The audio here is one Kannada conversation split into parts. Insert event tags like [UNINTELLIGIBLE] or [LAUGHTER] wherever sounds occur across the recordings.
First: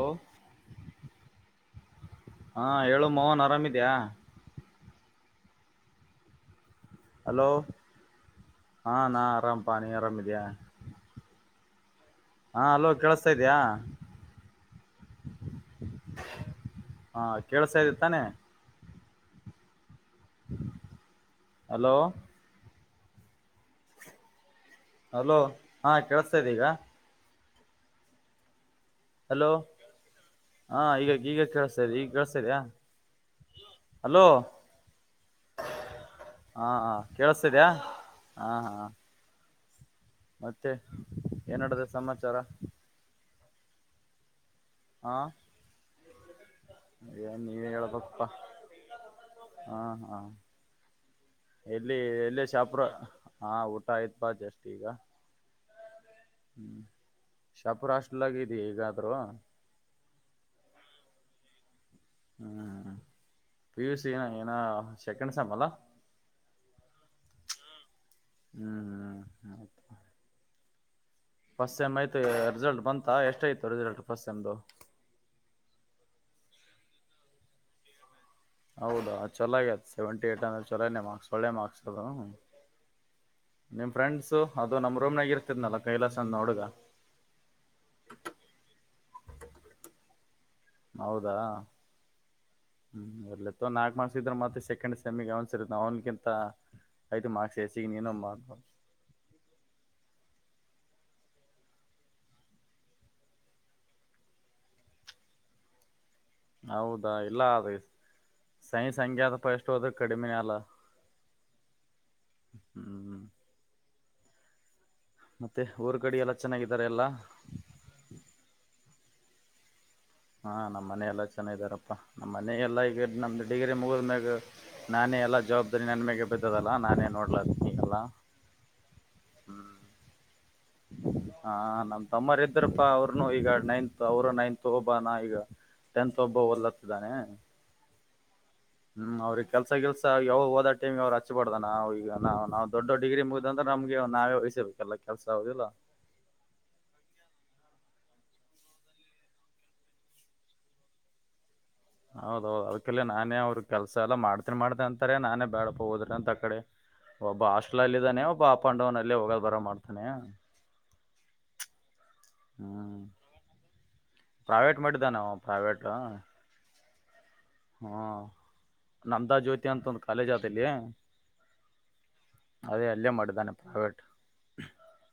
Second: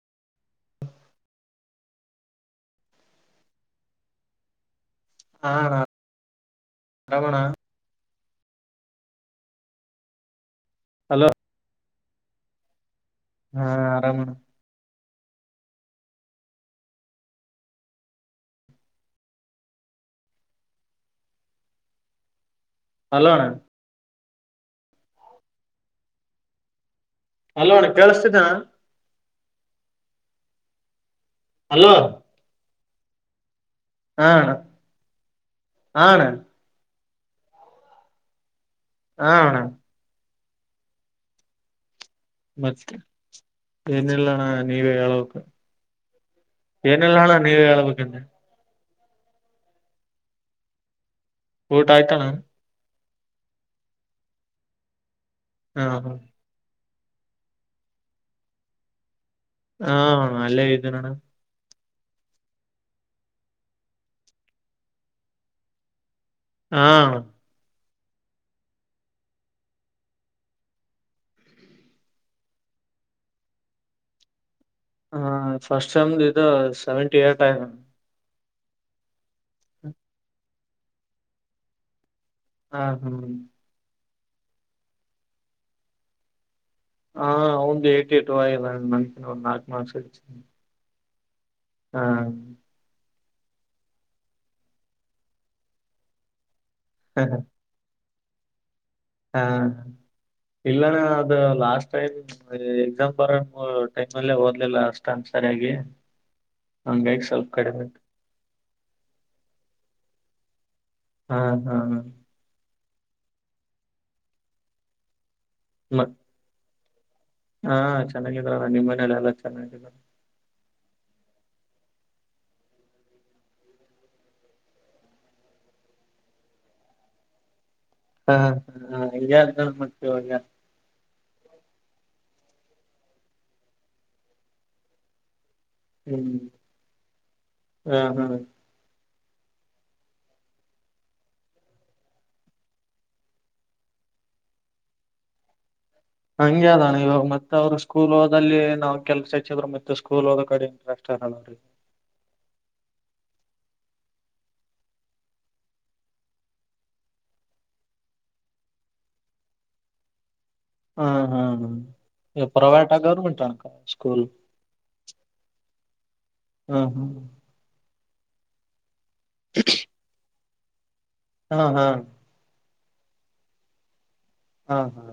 ಓಹ್. ಹಾ ಹೇಳು ಮೋಹನ್ ಆರಾಮಿದ್ಯಾ. ಹಾ ರಾ ಹಲೋ ಹಾಂ ನಾ ಆರಾಮ್ ಪ ನೀ ಆರಾಮ ಇದೆಯಾ. ಹಲೋ. ಹಾ ಅಲೋ ಕೇಳಸ್ತಾ ಇದ್ಯಾ. ಆರಾಮಣ ಹಾ ಕೇೇಳಸಾ ಇದ್ದಿ ತಾನೆ ಹಲೋ ಹಲೋಣ ಹಲೋ ಹಾ ಕೇಳಸ್ತಾ ಇದ್ದ ಈಗ ಅಲ್ಲೋಣ ಕೇಳಿಸ್ತಿದ ಹಲೋ ಹಾ ಈಗ ಈಗ ಹಲೋ ಕೇಳಳ್ತೇರಿ ಈಗ ಕೇಳತೇರಿಯ ಆಣ ಆಣ ಹಾ ಹಾ ಕೇಳಸ್ತಿದ್ಯಾ ಹಾ ಹಾ ಹಣ ಮತ್ತೆ ಏನಡದೈತಿ ಸಮಾಚಾರ ಮತ್ತ ಏನಿಲ್ಲಣ ನೀವೇ ಹಾ ಹೇಳ್ಬೇಕ ಏನಲ್ಲಣ ಏನ್ ನೀವೇ ಹೇಳ್ಬೇಕಂದೆ ಹೇಳ್ಬೇಕಪ್ಪಾ ಹಾ ಹಾ ಊಟ ಎಲ್ಲಿ ಆಯ್ತಣ್ಣ ಎಲ್ಲಿ ಚಾಪ್ರ ಹಾ ಊಟ ಆಯ್ತ್ ಬಾ ಜಸ್ಟ್ ಈಗ ಹಾ ಹಾ ಹ್ಮ್ ಶಾಪುರ್ ಅಷ್ಟಲ್ಲಾಗಿದೀ ಈಗಾದ್ರು ಹ ಅ ಲ್ಲೇಇದಿನಣ ಹ್ಞೂ ಪಿ ಯು ಸಿ ಏನ ಏನ ಸೆಕೆಂಡ್ ಸೆಮ್ ಅಲಾ ಹಾ ಹ್ಮ್ ಹ್ಮ್ ಹ ಫಸ್ಟ್ ಸೆಮ್ ಆಯತು ರಿಸಲ್ಟ್ ಬಂತ ಎಷ್ಟ ಇತ್ತು ರಿಸಲ್ಟ್ ಫಸ್ಟ್ ಸೆಮ್ದು. ಹ ಫಸ್ಟ್ ಮ್ ದದು ಸೆವೆಂಟಿ ಏಟ್ ಐಮ ಹೌದಾ ಚಲಾಗಿಯತ್ ಸೆವೆಂಟಿ ಏಟ್ ಅಂದ್ರೆ ಚೊಲನೆ ಮಾರ್ಕ್ಸ್ ಒಳ್ಳೆ ಮಾರ್ಕ್ಸ್ ಅದ ಹಾ ಹ್ಮ್ ನಿಮ್ ಫ್ರೆಂಡ್ಸು ಅದು ನಮ್ಮ್ ರೂಮ್ನಾಗ ಇರ್ತಿದನಲ್ಲ ಕೈಲಾಸ ಅಂತ ಅ ಹುಡುಗ ಹ ಒಂದ್ ಏಟಿ ಏಟ ಆಗಲ್ಲ ನ ಒಂದ್ ನಾಕುಲ್ಷಿ ಹೌದಾ ಹಾ ಹ್ಮ್ ಅರ್ಲ್ಲಿತ್ತ ನಾಲ್ಕಕ್ ಮಾರ್ಕ್ ಇದ್ರ ಮತ್ತೆ ಸೆಮ್ಮಿಗೆ ಅವನ್ ಸರಿತ ಅವ್ನತ ಸತ ಮಾರ್ಕ್ಸ್ ಎ ಸಿಗೆ ನೀಯ ನಮ್ಮ ಹಾ ಇಲ್ಲನ ಅದು ಲಾಸ್ಟ್ ಟೈಮ್ ಎಕ್ಸಾಮ್ ಬರೋ ಟೈಮ್ ಅಲ್ಲೇ ಓದ್ಲಿಲ್ಲ ಅಷ್ಟಂದ ಸರಿಯಾಗಿ [UNINTELLIGIBLE] ಹಂಗಾಗಿ ಸ್ವಲ್ಪ ಕಡಿಮೆ ಸಂಖ್ಯಾತಪ ಎಷ್ಟು ಹದ್ರ ಕಡಿಮಿನೇ ಅಲ್ಲ ಹಾ ಹಾ ಹ್ಮ್ ಮತ್ತೆ ಊರ್ ಮ ಕಡೆ ಎಲ್ಲ ಚೆನ್ನಾಗಿದ್ದಾರೆ ಎಲ್ಲಾ ಹಾ ಚೆನ್ನಾಗಿದ ನಿಮ್ಮ್ ಮನೇಲ್ಲ ಎಲ್ಲ ಚೆನ್ನಾಗಿದರು ಹಾ ನಮ್ಮ್ ಮನೆ ಎಲ್ಲಾ ಚೆನ್ನಿದಾರಪ್ಪಾ ನಮ್ಮ್ ಮನ ಎಲ್ಲಾ ಈಗ ನಮ್ದು ಡಿಗ್ರಿ ಮುಗಿದ್ಮಗ ನಾನೇ ಎಲ್ಲಾ ಜವಾಬ್ದಾರಿ ನನ್ ಮಾಗ ಬಿದ್ದದಲ್ಲಾ ನಾನೇ ನೋಡ್ಲದ ಈಗೆಲ್ಲಾ. ಹಾ ಹ ಹ ಈ ಮಾಡ್ತವ. [UNINTELLIGIBLE] ಹಾ ನಮ್ ತಮ್ಮರ್ ಇದ್ದ್ರಪ್ಪಾ ಅವ್ರನು ಈಗ ನೈನ್ತ್ ಅವರು ನೈನ್ತ್ ಹೋಬಾನ ಈಗ. ತೆಂತತ್ ಒಬ್ಬ ಹೊಲತ್ತಿದ್ದಾನೆ. ಹ್ಮ್ ಹ್ಮ್ ಹ್ಮ್ ಅವ್ರಿಗೆ ಕೆಲ್ಸ ಕೆಲ್ಸ ಯಾವ ಹೋದ ಟಮ್ಗೆ ಅವ್ರು ಹಚ್ಬಾರ್ದಾನ ಈಗ ನ ನಾ್ ದೊಡ್ಡ ಡಿಗ್ರಿ ಮು. ಅ್ರ ನಮ್ಗೆ ನಾವೇ ವಹಿಸ್ಬೇಕ ಎಲ್ಲ ಕೆಲ್ಸ ಹಗುದಿಲ್ಲಾ. ಹಂಗ ಅದಣ ಇವಾಗ ಮತ್ತೆ ಅವ್ರು ಸ್ಕೂಲ್ ಓದಲ್ಲಿ ನಾವ್ ಕೆಲ್ಸ ಹಚ್ಚಿದ್ರು ಮತ್ತೆ ಸ್ಕೂಲ್ ಹಓದೋ ಕಡೆ ಇಂಟ್ರೆಸ್ಟ್ ಇರಲ್ಲ ಅವ್ರಿಗೆ. ಹೌದೌದು ಅದ್ಕಲ್ಲ ನಾನೇ ಅವ್ರ ಕೆಲ್ಸ ಎಲ್ಲ ಮಾಡ್ತೀಿ ಮಾಡತತೆನ ಅಾರೆ ನಾನೇ ಬೇಡಪ್ಪ ಹೋದ್ರಿ ಅಂತ ಆ ಕಡೆ. ಒಬ್ಬ ಹಾಸ್ಟೆಲ್ ಅಲ್ಲಿ ಇದಾನೆ ಒಬ್ಬ ಅಪ್ ಅಂಡ್ ಡನ್ ಅಲ್ಲಿೇ ಹೋಗೋ ಬರೋ ಮಾಡ್ತಾನೆ. ಹ್ಮ ಹಾ ಹ್ಮ ಪ್ರೈವಟ್ ಹ್ಮ್ ಗೋರ್ಮೆಂಟ್ ಸ್ಕೂಲ್ ಪ್ರೈವೇಟ್ ಮಾಡಿದ್ದಾನೆ ಅವ ಪ್ರೈವೇಟ್ ಹ್ಮ ಹ್ಮ ಹಾ ನಂದ ಜ್ಯೋತಿ ಅಂತ ಒಂದು ಕಾಲೇಜ್ ಆತಲ್ಲಿ. ಹಾ ಹಾ ಅದೇ ಅಲ್ಲೇ ಮಾಡಿದ್ದಾನೆ ಪ್ರೈವೇಟ್. ಹಾ ಹಾ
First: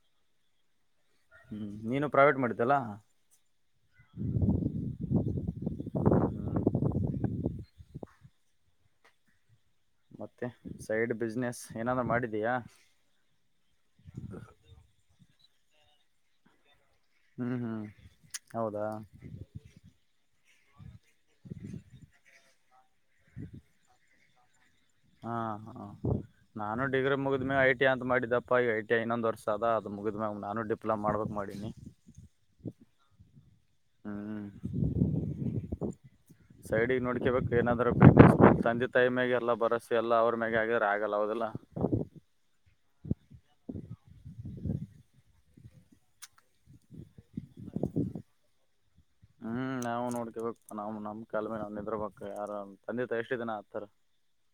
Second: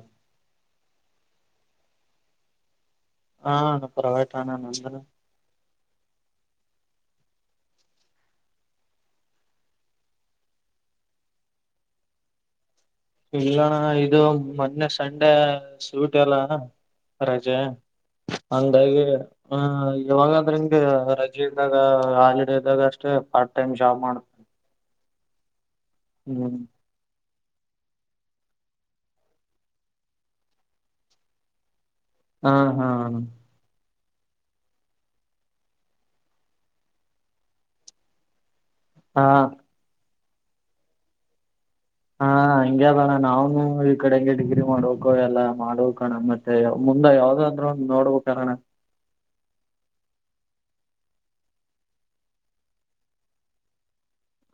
ಹ್ಞೂ ನೀನು ಪ್ರೈವೇಟ್ ಮಾಡಿದ್ದಲ್ಲ ಹಾ ಪ್ರವೇಟ್ಣ ನಂದ ಹ್ಮ್ ಮತ್ತೆ ಸೈಡ್ ಬಿಸ್ನೆಸ್ ಏನಾದ್ ಮಾಡಿದಯಾ ಇಲ್ಲಣ್ಣ ಇದು ಮೊನ್ನೆ ಸಂಡೆ ಸೂಟ್ ಎಲ್ಲ ರಜೆ ಹ್ಮ್ ಹ್ಮ್ ಹೌದಾ ಅಂದಾಗಿ ಇವಾಗಾದ್ರೆಂಗ ರಜೆ ಇದ್ದಾಗ ಹಾಲಿಡ ಇದ್ದಾಗ ಅಷ್ಟೇ ಪಾರ್ಟ್ ಟೈಮ್ ಜಾಬ್ ಮಾಡೆ ಹಾ ಹಾ ಹ್ಮ್ ನಾನು ಡಿಗ್ರಿ ಮುಗಿದ ಮಾಗ ಟಿ ಅ ಮಾಡಿದ್ದಪ್ಪ ಈಗ ಐ ಟಐನ್ನೊಂದು ವರ್ಷ ಅದ ಅದು ಮುಗಿದ್ಯಾಗ ನಾನು ಡಿಪ್ಲಮ ಮಾಡಬೇಕ ಮಾಡೀನಿ ಹಾ ಹಾ ಹ್ಮ್ ಸೈಡಿಗೆ ನೋಡ್ಕಬೇಕು ಏನಾದ್ರೂ ತಂದಿತ್ತು ಹಾ ತೈಮ್ಯಾಗೆ ಎಲ್ಲ ಬರಸಿ ಎಲ್ಲ ಅವ್ರ ಮ್ಯೆ ಆಗಿದ್ರೆ ಆಗಲ್ಲ ಅವದೆಲ್ಲ ಹಾ ಹಂಗ ಅದಣ ನಾವ್ನು ಈ ಕಡೆಂಗೆ ಡಿಗ್ರಿ ಮಾಡ್ ಎಲ್ಲ ಮಾಡುವ ಕಣ ಮತ್ತೆ ಮುಂದ ಯಾವ್ದಾದ್ರ ನೋಡ್ಬೇಕುಣ ಹ್ಮ್ ನಾವವು ನೋಡ್ಕಬೇಕ ನಾ ನಮ ಕಲ್ಮಿ ನ್ ನಿದ್ರ ಬಕ್ ಯಾರ ತಂದೆ ತ ಎಷ್ಟ ಇದಿನ ಆತರ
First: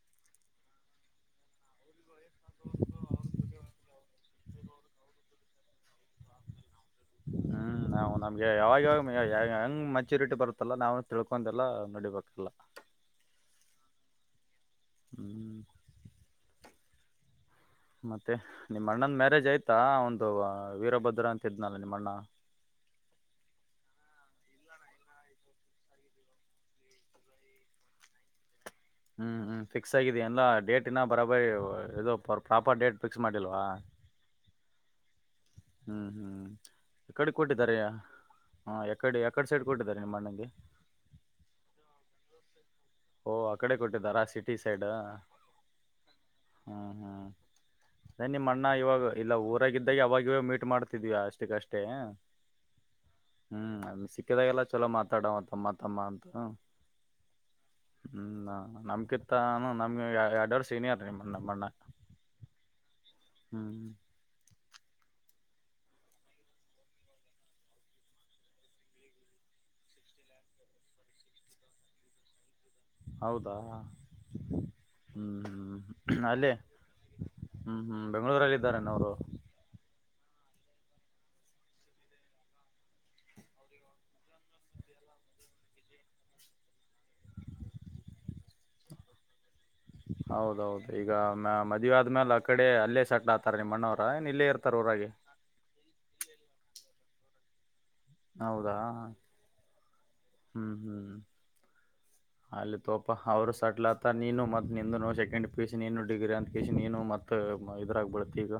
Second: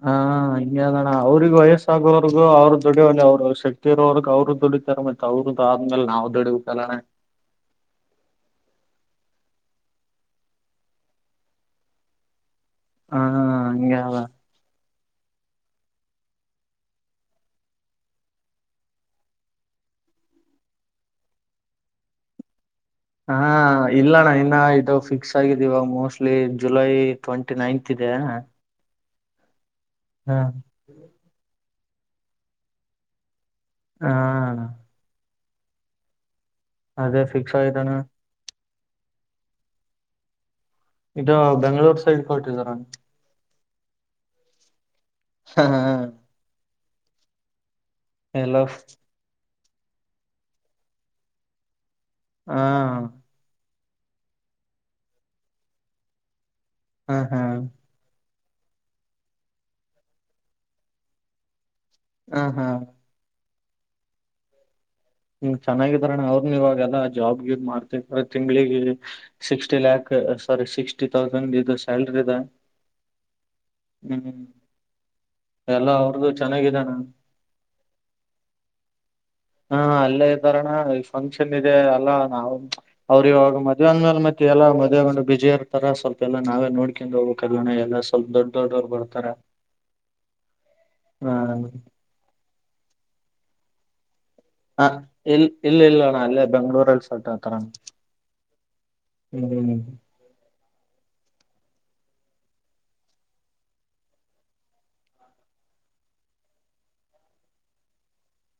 ಹ ಹಂಗಿದೆ ಅವರಿಗೂ ಎಷ್ಟು ಗೋವರ್ಗೂ ಅವ್ರ ದುಡ ಅವ್ರ ಶಕ್ತಿ ಇರೋವಗ್ ಅವರು ದುಡಿತರ ಮ ಅವರು ಆದ್ಮೇಲೆ ನಾವು ದುಡಬೇಕುಲ್ಲ ಹ್ಮ್ ನಾವು ನಮ್ಗೆ ಯಾವಾಗ ಯಾವಾಗ ಹೆಂಗ್ ಮಚ್ಯೂರಿಟಿ ಬರುತ್ತಲ್ಲ ನಾವವು ತಿಳ್ಕೊಂಡೆಲ್ಲ ನೋಡಿಬೇಕಲ್ಲ ಹಾ ಹಂಗ ಹ್ಮ್ ಮತ್ತೆ ನಿಮ್ಮ ಅಣ್ಣಂದ ಮ್ಯಾರೇಜ್ ಆಯ್ತಾ ಒಂದು ವೀರಭದ್ರ ಅಂತ ಇದ್ನಲ್ಲ ನಿಮ್ಮ ಅಣ್ಣ ಹಾ ಇಲ್ಲಣ ಇನ್ನ ಇದು ಫಿಕ್ಸ್ ಆಗಿದೆ ಇವಾಗ ಮೋಸ್ಟ್ಲಿ ಜುಲೈ ಟ್ವೆಂಟಿ ನೈನ್ತ್ ಇದೆ ಹ್ಮ್ ಹ್ಮ್ ಫಿಕ್ಸ್ ಆಗಿದ ಎಲ್ಲ ಡೇಟ್ ಇಿನ ಬರಾಬರಿ ಪ್ರಾಪರ್ ಡೇಟ್ ಫಿಕ್ಸ್ ಮಾಡಿಲ್ವಾ ಹಾ ಹ್ಮ್ ಹ್ಮ್ ಅದೇ ಎಕಡೆ ಫಿಕ್ಸ್ ಕೊಟ್ಟಿದ್ದಾರೆ ಆಗಿದ್ದಾನ ಹಎಕಡೆ ಯಕಡೆ ಸೈಡ್ ಕೊಟ್ಟಿದ್ದಾರೆ ನಿಮ್ಮ ಅಣ್ಣಗೆ ಈಗ ಬೆಂಗಳೂರು ಸೈಡ್ ಕೊಟ್ಟಿದರ ಓಹ್ ಆ ಕಡೆ ಕೊಟ್ಟಿದ್ದಾರ ಸಿಟಿ ಸೈಡ್ ಹಾ ಹಾ ಹ್ಮ್ ಹ್ಮ್ ಸರಿ ಎಲ್ಲ ಅಣ್ಣ ಇವಾಗ ಇಲ್ಲ ಊರಾಗಿದ್ದಾಗ ಅವಾಗವ ಮೀಟ್ ಮಾಡ್ತಿದ ಅಷ್ಟಕ್ಕಷ್ಟೇ ಹಾ ಹ್ಮ್ ಅದ್ ಸಿಕ್ಕಿದಾಗೆಲ್ಲ ಚಲೋ ಮಾತಾಡವ ತಮ್ಮ ತಮ್ಮ ಅಂತ ಹ ಹಾ. ಹ್ಮ ನಮ್ಕಿತ್ತಾನು ನಮ್ಗೆ ಎರಡ್ವರ್ಷ ಸೀನಿಯರ್ ನಮ್ಮಣ್ಣ. ಹ ಹಾ ಹ್ಮ್. ಹ್ಮ ಚೆನ್ನಾಗಿದಾರಣ್ಣಾ ಅವ್ರನು ಇವಾಗೆಲ್ಲಾ ಜಾಬ್ಗೆ ಗಿಬ್ ಮಾಡ್ತ ತಿಂಗ್ಳಿಗೆ sixty lakh sorry sixty thousand ಇದು ಸ್ಯಾಲ್ರಿ ಅದ. ಹೌದಾ [INAUDIBLE] ಎಲ್ಲ ಹ್ಮ್ ಅವ್ರದು ಅಲ್ಲೇ ಚೆನ್ನಾಗಿದಣ ಹ್ಮ್ ಹ್ಮ್ ಬೆಂಗಳೂರಾಗ್ ಇದ್ದಾರೆನ್ ಅವರು ಹು ಹು ಅಲ್ಲೇ ಇದ್ದಾರಣ್ಣ ಈ ಫಂಕ್ಷನ್ ಇದೆ ಅಲ್ಲಾ ನಾವು ಅವ್ರು ಇವಾಗ ಮದುವೆ ಅಂದ್ಮೇಲೆ ಮತ್ತೆ ಎಲ್ಲ ಮದುವೆ ಗಂಡು ಬಿಜಿ ಇರ್ತಾರ ಸ್ವಲ್ಪ ಎಲ್ಲ ನಾವೇ ನೋಡ್ [UNINTELLIGIBLE] ಎಲ್ಲ ಸ್ವಲ್ಪ ದೊಡ್ಡ ದೊಡ್ಡವ್ರು ಬರ್ತಾರೆ ಹೌದೌದು ಈಗ ಮ ಹ್ಮ ಮದುವೆ ಆದ್ಮೇಲೆ ಆ ಕಡೆ ಅಲ್ಲೇ ಸೆಟ್ಲ್ ಆತಾರೆ ನಿಮ್ಮಣ್ಣವರ ಏನ್ಇಲ್ಲೇ ಇರ್ ಹ ಇಲ್ ಇಲ್ಲಿಲ್ಲಣ್ಣ ಅಲ್ಲೇ ಬೆಂಗ್ಳೂರಲ್ಲಿ ಸೆಟ್ ಆಗ್ತಾರಣ್ಣ. ಹೌದಾ [INAUDIBLE] ಹ್ಮ್ ಹ್ಮ್. [INAUDIBLE] ಅಲ್ಲಿ ತೋಪ ಅವರು ಸೆಟ್ಲಾತ ನೀನು ಮತ್ತು ನಿಂದೂನೂ ಸೆಕೆಂಡ್ ಪೀಯುಸಿ ನೀನು ಡಿಗ್ರಿ ಅಂತ ಕೆಸಿ ನೀನು ಮತ್ತು ಮತ್ ಇದ್ರಾಗ ಬಳತಿ ಈಗ.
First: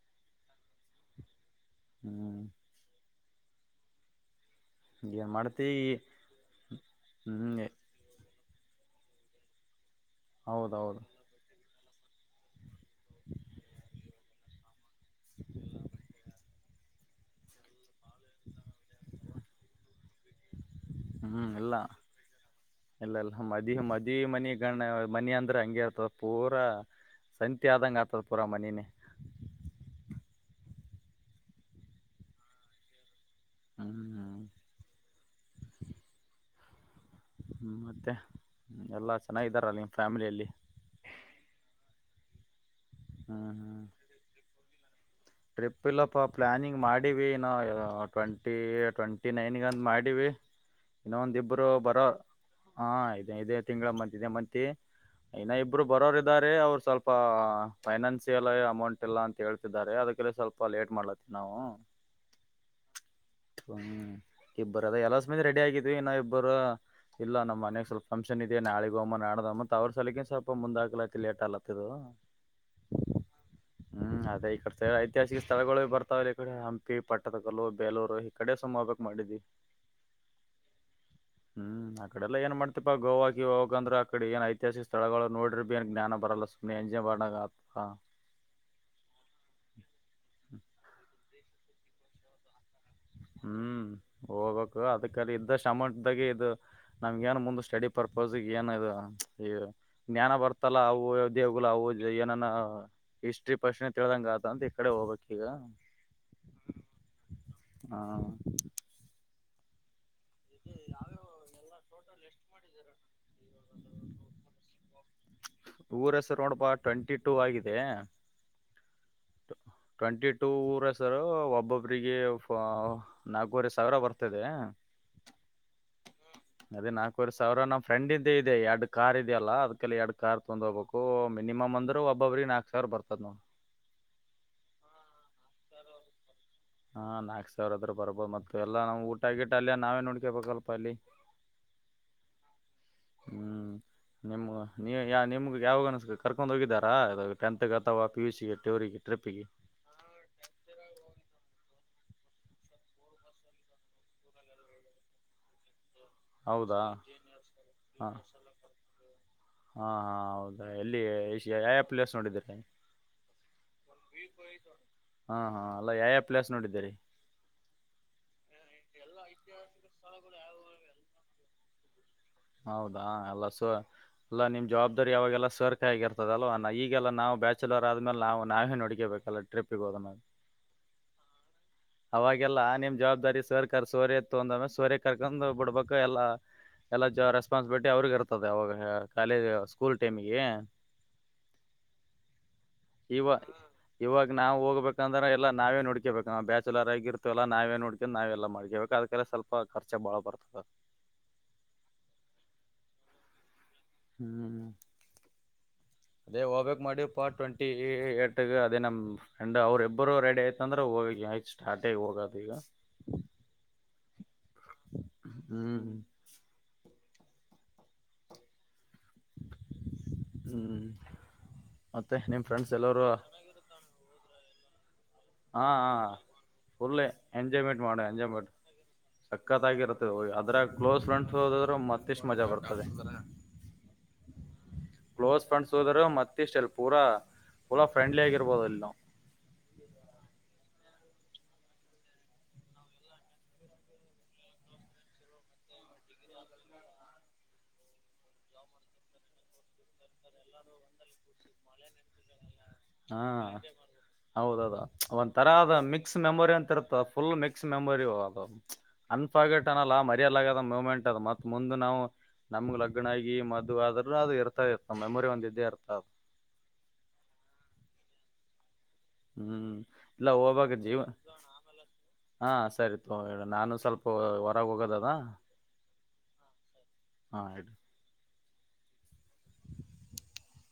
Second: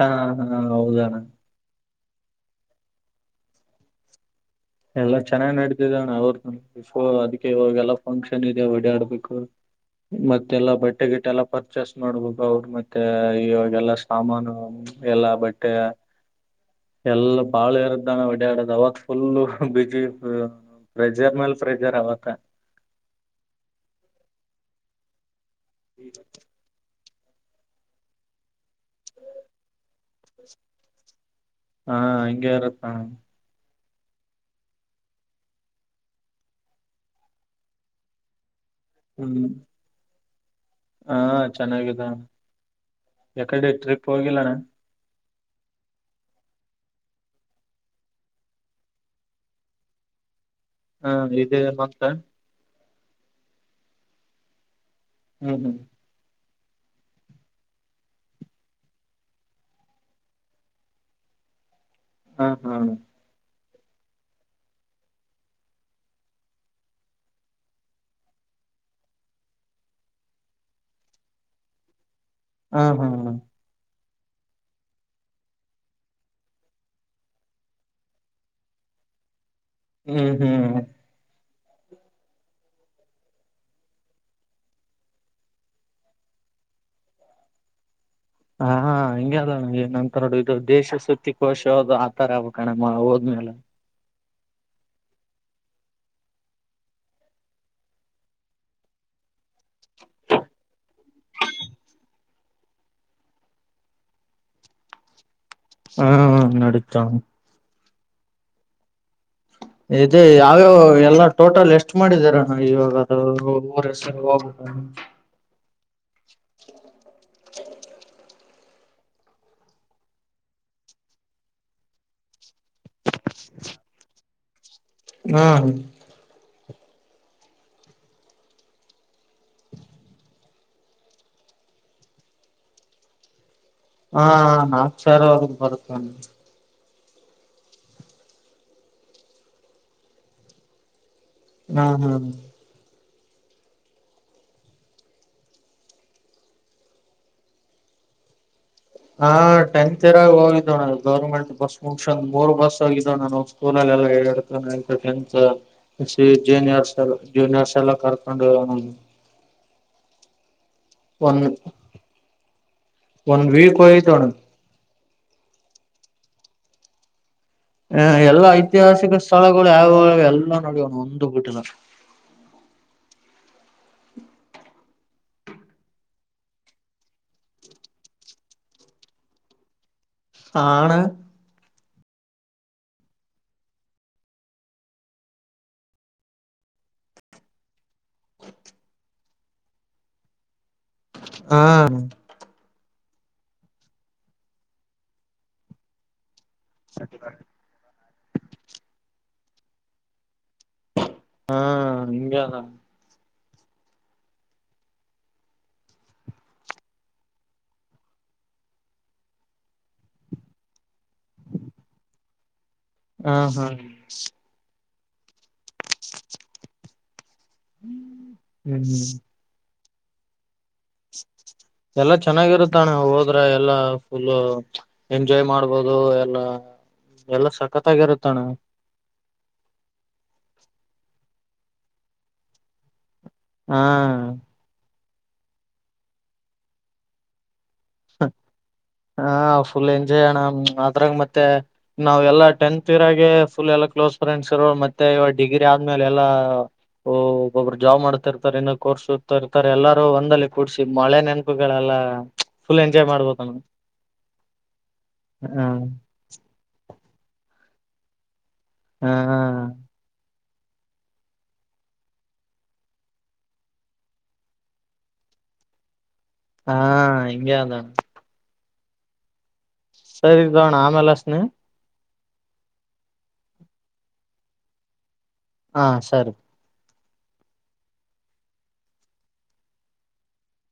ಹಾ ಹಾ ಹೌದಣ್ಣ. ಹ್ಮೂ. ಎಲ್ಲ ಏನ್ ಚೆನ್ನಾಗ್ ಮಾಡ್ತಿ ನಡತಿದಣ್ಣ್ ಅವ್ರ ಇಫೋ ಅದಕ್ಕೆ ಹ್ಮ್ ಇವೆಗೆಲ್ಲ ಫಂಕ್ಷನ್ ಇದೆ ಓಡ್ಯಾಡ್ಬೇಕು ಮತ್ತೆಲ್ಲ ಹೌದೌದು ಬಟ್ಟೆ ಗಿಟ್ಟ ಎಲ್ಲ ಪರ್ ಪರ್ಚೇಸ್ ಮಾಡ್ಬೇಕು ಅವರು ಮತ್ತೆ ಇವಾಗೆಲ್ಲ ಸಾಮಾನು ಎಲ್ಲಾ ಬಟ್ಟೆ ಎಲ್ಲ ಬಾಳ ಇರದ್ದಾನ ಓಡ್ಯಾಡುದ್ ಅವಾಗ ಫುಲ್ಲು ಬಿಜಿ ಇರ್ತದ ಪ್ರೆಜರ್ ಹ್ಮ್ ಮೆಲ್ ಇಲ್ಲ ಪ್ರೆಜರ್ ಅವತ್ತ ಇಲ್ಲ ಇಲ್ಲ ಮದಿ ಮದಿ ಮನಿ ಗಣ ಮನಿ ಅಂದ್ರೆ ಹಂಗೆ ಇರ್ತದ ಪೂರಾ ಸಂತಿ ಆದಂಗ ಆತದ ಪುರ ಮನಿನೆ. ಹಾ ಹಂಗೆ ಇರತ್ತಣಾ. ಹ್ಮ್ ಹ್ಮ. ಹ್ಮ್ ಮತ್ತೆ ಎಲ್ಲಾ ಚೆನ್ನಾಗಿದಾರಾರ ನಿಮ್ಮ್ ಫ್ಯಾಮಿಲಿಯಲ್ಲಿ. ಹ ಚೆನ್ನಾಗದಾರ ಹ್ಮ್ ಎಕಡೆ ಹ್ಮ್ ಟ್ರಿಪ್ ಹೋಗಿಲ್ಲಣ್ಣ ಟ್ರಿಪ್ ಇಲ್ಲಪ್ಪ ಪ್ಲ್ಯಾನಿಂಗ್ ಮಾಡಿವ ಏನೊ ಟ್ವೆಂಟಿ ಟ್ವೆಂಟಿ ನೈನ್ಗೆಂತ ಮಾಡಿವಿ ಹ [INAUDIBLE] ಇನ್ನೊವಂದಿಬ್ಬರ ಬರೋರ್ ಹಾ ಇದೆ ಇದೆ ತಿಂಗಳ ಮದ್ಯದೆ ಮದ್ಯ ಇನ್ನಾ ಹ್ಮ್ ಹ್ಮ್ ಇಬ್ರು ಬರೋರ್ ಇದಾರೆ ಅವರು ಸ್ವಲ್ಪ ಪಾ ಫೈನಾನ್ಸಿಯಲ್ ಅಮೌಂಟ್ ಇಲ್ಲ ಅಂತ ಹೇಳ್ತಿದ್ದಾರೆ ಅದಕ್ಕೆ ಪ [UNINTELLIGIBLE] ಸ್ವಲ್ಪ ಲೇಟ್ ಮಾಡ್ಲತ್ತೀವಿ ನಾವು. ಹ್ಮ್ ಹ್ಮ್. ಹ್ಮ್ ಇಬ್ಬರು ಅದ ಎಲ್ಲ ಸಮೇ ರೆಡಿ ಆಗಿದ್ವಿ ಇನ್ನಾ ಇಬ್ಬರು ಇಲ್ಲ ನಮ್ಮ ಮನ್ಯಗ್ ಸ್ವಲ್ಪ ಫಂಕ್ಷನ್ ಇದೆ ನಾಳೆಗೂಗಮ್ಮ ನಡದ ನಾಡದಹೊಗಮ್ಮ ಅವರ್ ಸಾಲಿಗೆ ಸ್ವಲ್ಪ ಮುಂದ ಹಾಕ್ಲೈತಿ ಲೇಟ್ ಆಲತ್ತ ಇದು ಹಾ ಹಾ ಹೆ. ಹ್ಮ್ ಅದೇ ಐತಿಹಾಸಿಕ ಸ್ಥಳಗಳು ಬರ್ತಾವ ಇಲ್ಲ ಈ ಕಡೆ ಹಂಪಿ ಪಟ್ಟದಕಲ್ಲು ಬೇಲೂರು ಈ ಕಡೆ ಸುಮ್ ಹೋಬೇಕ್ ಮಾಡಿದ್ವಿ ಹ್ಮ್ ಹ್ಮ್ಹ. ಹ್ಮ್ ಆಕಡೆ ಎಲ್ಲ ಏನ್ ಮಾಡ್ತಿಪಾ ಗೋವಾ ಗಿವಾ ಹೊಕಂದ್ರ ಆ ಕಡೆ ಏನ್ ಐತಿಹಾಸಿಕ ಸ್ಥಳಗಳು ನೋಡ್ರಿ ಬಿ ಏನು ಜ್ಞಾನ ಬರಲ್ ಸುಮ್ ಮೆಂಜ ಬರ್ಡೇಗಾಗುತ್ತ. ಹಾ ಹಿಂಗಗೆ ಅದಣ ಏನಂತ ನೋಡು ಇದು ದೇಶ ಸುತ್ತಿ ಕೋಶೋದು ಆತರ ಅವ. ಕಣಮ್ಮ ಹೋದ್ಮೇ ಅಲ್ಲ. ಹೋಗಕು ಅದಕ್ಕಲ್ಲಿ ಇದ್ದಷ್ಟ ಅಮೌಂಟ್ಗೆ ಇದು. ನಮ್ಗ ಏನ್ ಮುಂದ ಸ್ಟಡಿ ಪರ್ಪಸ್ಗೆ ಏನ್ ಇದು ಈ. ಜ್ಞಾನ ಬರ್ತಲ್ಲ ಅವು ದೇವ್ಗಳು ಅವು ಏನಾನ ಹಿಸ್ಟ್ರಿ ಪಶ್ನೆ ತಿಳಿದಂಗ ಆ್ ಅಂತ ಈ ಕಡೆ ಹೋಗ್ಬೇಕಕ್ ಈಗ ಹ್ಮ್ ನಡತಾ ಹಾ ಇದೆ ಯಾವ್ಯಾವ ಎಲ್ಲ ಟೋಟಲ್ ಎಷ್ಟು ಮಾಡಿದರ ಇವಾಗ ಅ ಊ [INAUDIBLE] ಊರ ಹೆಸರೊಣಪ ಟ್ವೆಂಟಿ ಟೂ ಆಗಿದೆ ಟ್ವೆಂಟಿ ಟೂ ಊರ ಸರು ಒಬ್ಬೊಬ್ರಿಗೆ ನಾಲ್ಕೂವರೆ ಸಾವಿರ ಬರ್ತ ತದ ಹಾ [INAUDIBLE] ಅದೇ ನಾಲ್ಕವರೆ ಸಾವಿರ ನ್ ಫ್ರೆಂಡ್ ಇ್ದ ಇದೆ ಎರಡ್ ಕಾರ್ ಇ ಇದೆಯಲ್ಲ ಅದ್ಲ ಎರಡ್ ಕಾರ್ ತೊಹೋಗ್ಬೇಕು ಮಿನಮ್ ಅಂದ್ ಒಬ್ಬ್ರ ನಾಕಕ್ ಸಾವಿರ ಬರ್ತದ ನೋವು ಹಾ ನಾಕು ಸಾವರವರೆಗ ಬರುತ್ತ ಹಾ ನಾಕಕ್ ಸಾವಿರ ಹದರ ಬರ್ಬಹದು ಮತ್ತ ಎಲ್ಲ ನ್ ಊಟಗಿಟ್ಟ ಅಲ್ಲಿಯ ನಾವೇ ನೋಡ್ಕೇಬೇಕಲ್ಪ ಅಲ್ಲಿ ಹ್ಮ್ ಹ್ಮ್ [INAUDIBLE] ನಿಮ್ಗೆ ನೀ ನಿಮ್ಗೆ ಯಾವಾಗನ ಕರ್ಕೊಂಡು ಹೋಗಿದ್ದಾರಾಾಗ ಟೆಂತ್ಗೆ ಅಥವಾ ಪಿ ಯು ಸಿಗೆ ಟವಗ ಹಾಟ ರ ಹೋಗಿದ್ದವ ಅ ಗೌರ್ಮೆಂಟ್ ಬಸ್ ಮುಕ್ಷನ್ಂದ ಮೂರು ಬಸ್ ಹೋಗಿದ್ದಣ ನವು ಸ್ಕೂಲಲ್ಲ ಹೇಳೆ [UNINTELLIGIBLE] ಹೌದಾ ಜೂನಿಯರ್ಸ್ ಎ ಜೂನಿಯರ್ಸ್ ಎಲ್ಲ ಹಾ ಕರ್ಕೊಂಡು ಹಾ ಹಾ ಹೌದು ಎಲ್ಲಿ ಒನ್ ಯಾವಾವ ಪ್ಲೇಸ್ ನೋಡಿದೀರ ಒಂದ್ ವೀಕ್ ಹೋಗಿದ್ದೋಣ ಹಾ ಹಾ ಅಲ್ಲ ಯಾವ ಯಾವ ಪ್ಲಸ್ಡಿದ್ದೀರಿ ಹ ಎಲ್ಲಾ ಐತಿಹಾಸಿಕ ಸ್ಥಳಗಳು ಯಾವಾಗ ಎಲ್ಲಾ ನಡವಣ ಒಂದ ಬಿಟ್ಟಿಲ್ಲ ಹೌದಾ ಎಲ್ಲ ಸು ಅಲ್ಲ ನಿಮಮ್ಮ ಜವಾಬ್ದಾರಿ ಯಾವಾಗೆಲ್ಲ ಸರ್ಕ ಆಗಿರ್ತದವ ಅ ಈಗೆಲ್ಲ ನಾವು ಬ್ಯಾಚುಲರ್ ಆದ್ಮೇಲೆ ನಾವು ನಾವೇ ನಡಡಿಕಬೇಕಲ್ಲ ಟ್ರಿಪ್ ಗೆ ಹೋದ ನ ಆನ ಅವಾಗೆಲ್ಲಾ ನಿಮ್ ಜವಾಬ್ದಾರಿ ಸರ್ ಕರ್ ಸೋರೆ ಎತ್ತು ಅಂದಮೇಲೆ ಸೋರಿ ಕರ್ಕೊಂಡ್ ಬಿಡ್ಬೇಕು ಎಲ್ಲ ಎಲ್ಲ ಜ ರೆಸ್ಪಾನ್ಸಿಬಿಲಿಟಿ ಅವ್ರಗ ಇರ್ತದೆ ಅವಾಗ ಕಾಲೇಜ್ ಸ್ಕೂಲ್ ಟೈಮಿಗೆ ಹಾ ಇವ ಇವಾಗ ನಾವು ಹೋಗ್ಬೇಕಂದ್ರೆ ಎಲ್ಲ ನಾವೇ ನೋಡ್ಕೇಬೇಕ ಬ್ಯಾ ಲರಾಗಿ ಇರ್ತವಲ್ಲ ನಾವೇ ನೋಡ್ಕೀ ನಾವೆಲ್ಲ ಮಾಡ್ಕೇಬೇಕ ಅದಕ್ಕೆಲ್ಲ ಸ್ವಲ್ ಖರ್ಚ ಬಾಳ ಬರ್ತದ ಹಾ ಹಗೆ ಹ್ಮ್ [INAUDIBLE] ಅದೇ ಹೋಗ್ಬಕ್ ಮಾಡಿ ಪಾರ್ಟ್ ಟ್ವೆಂಟಿ ಏಟ್ ಅದೇ ನಮ ಅಂಡ್ ಅವ್ರಬ್ಬರು ರೆಡಿ ಆಯ್ತಂದ್ರೆ ಹೋಗ ಆಯ್ತ ಸ್ಟಾರ್ಟೇಗ ಹೋಗದು ಈಗ ಹ ಹಾ ಹ್ಮ್. [INAUDIBLE] ಹ್ಮ್. ಎಲ್ಲಾ ಮತ್ತೆ ನಿಮ್ ಫ್ರೆಂಡ್ಸ್ ಚೆನ್ನಾಗಿರುತ್ತಣ್ಣ ಎಲ್ಲರೂ ಹೋದ್ರ ಎಲ್ಲಾ ಫುಲ್ಲ. ಎಂಜಾಯ್ ಹಾ ಮಾಡ್ಬೋದು ಎಲ್ಲ ಫುಲ್ ಎಲ್ಲ ಸಖತ್ತಾಗಿರುತ್ತಣ್ಣ. ಸಕ್ಕತಾಗಿರತ್ತದೆ ಆದ್ರಾಗ ಕ್ಲೋಸ್ ಫ್ರೆಂಡ್ಸ್ ಹೋದದ್ರರು ಮತ್ತಿಷ್ಟು ಮಜಾ ಬರ್ತದ. ಹ್. ಕ್ಲೋಸ್ ಫ್ರೆಂಡ್ಸ್ ಹೋದರ ಮತ್ತ ಇಷ್ಟಲ್ಲಿ ಪೂರಾ ಪುಲಾ ಫ್ರೆಂಡ್ಲಿ ಆಗಿರ್ಬೋದು ಅಲ್ಲಿ ನಾವು. ಹ ಫುಲ್ ಎಂಜಾಯ್ ಅಣ್ಣ ಅದ್ರಾಗ ಮತ್ತೆ. ನಾವೆಲ್ಲಾ ಟೆಂತ್ ಇರಾಗೆ ಫುಲ್ ಎಲ್ಲಾ ಕ್ಲೋಸ್ ಫ್ರೆಂಡ್ಸ್ ಇರೋ ಮತ್ತೆ ಇವಾಗ ಡಿಗ್ರಿ ಆದ್ಮೇಲೆ ಎಲ್ಲ. ಓ ಒಬ್ಬಬ್ರು ಜಾಬ್ ಮಾಡ್ತಿರ್ತಾರೆ ಇನ್ನೊ ಕೋರ್ಸ್ ಇರ್ತಾರೆ ಎಲ್ಲಾರೂ ಒಂದಲ್ಲಿ ಕೂಡ್ಸಿಸಿ ಮಳೆ ನೆಂ ಹಕ್ಕುಗಳೆಲ್ಲ. ಹಾ ಹೌದದು ಒಂದ್ ಹ ತರದ ಮಿಕ್ಸ್ ಮೆಮೊರಿ ಅಂತ ಇರುತ್ತ ಫುಲ್ ಮಿಕ್ಸ್ ಮೆಮೊರಿ ಹ ಅನ್ ಫೋರ್ಕೆಟ್ ಚನಲ್ಲ ಮರಿಯಲ್ಲಾಗದ ಮೂಮೆಂಟ್ ಅದು ಮತ್ ಮುಂದ ನಾವು. ನಮ್ಗ್ ಲಗ್ನ ಆಗಿ ಮದುವ ಆದ್ರರು ಅದು ಇರ್ತಾ ಇತ್ತ ನಮ್ಮ ಮೆಮೊರಿ ಒಂದ ಇದ್ದೇ ಇರ್ತಾ ಅದ. ಹಾ ಹಿಂಗೆ ಅದ. ಹ್ಮ್ ಇಲ್ಲ ಸರಿ ಹೀಗಬೇಕ್ ತಗೋಣ ಜೀವ. ಆಮೇಲೆ ಹಚ್ತೀನಿ ಹಾ ಸರಿ ತೊಗ ಇಡ ನಾನು ಸ್ವಲ್ಪ ಹೊರಗ ಹೋಗೋದದಾ. ಹ ಸರಿ. ಹಾ ಇಡ. [INAUDIBLE]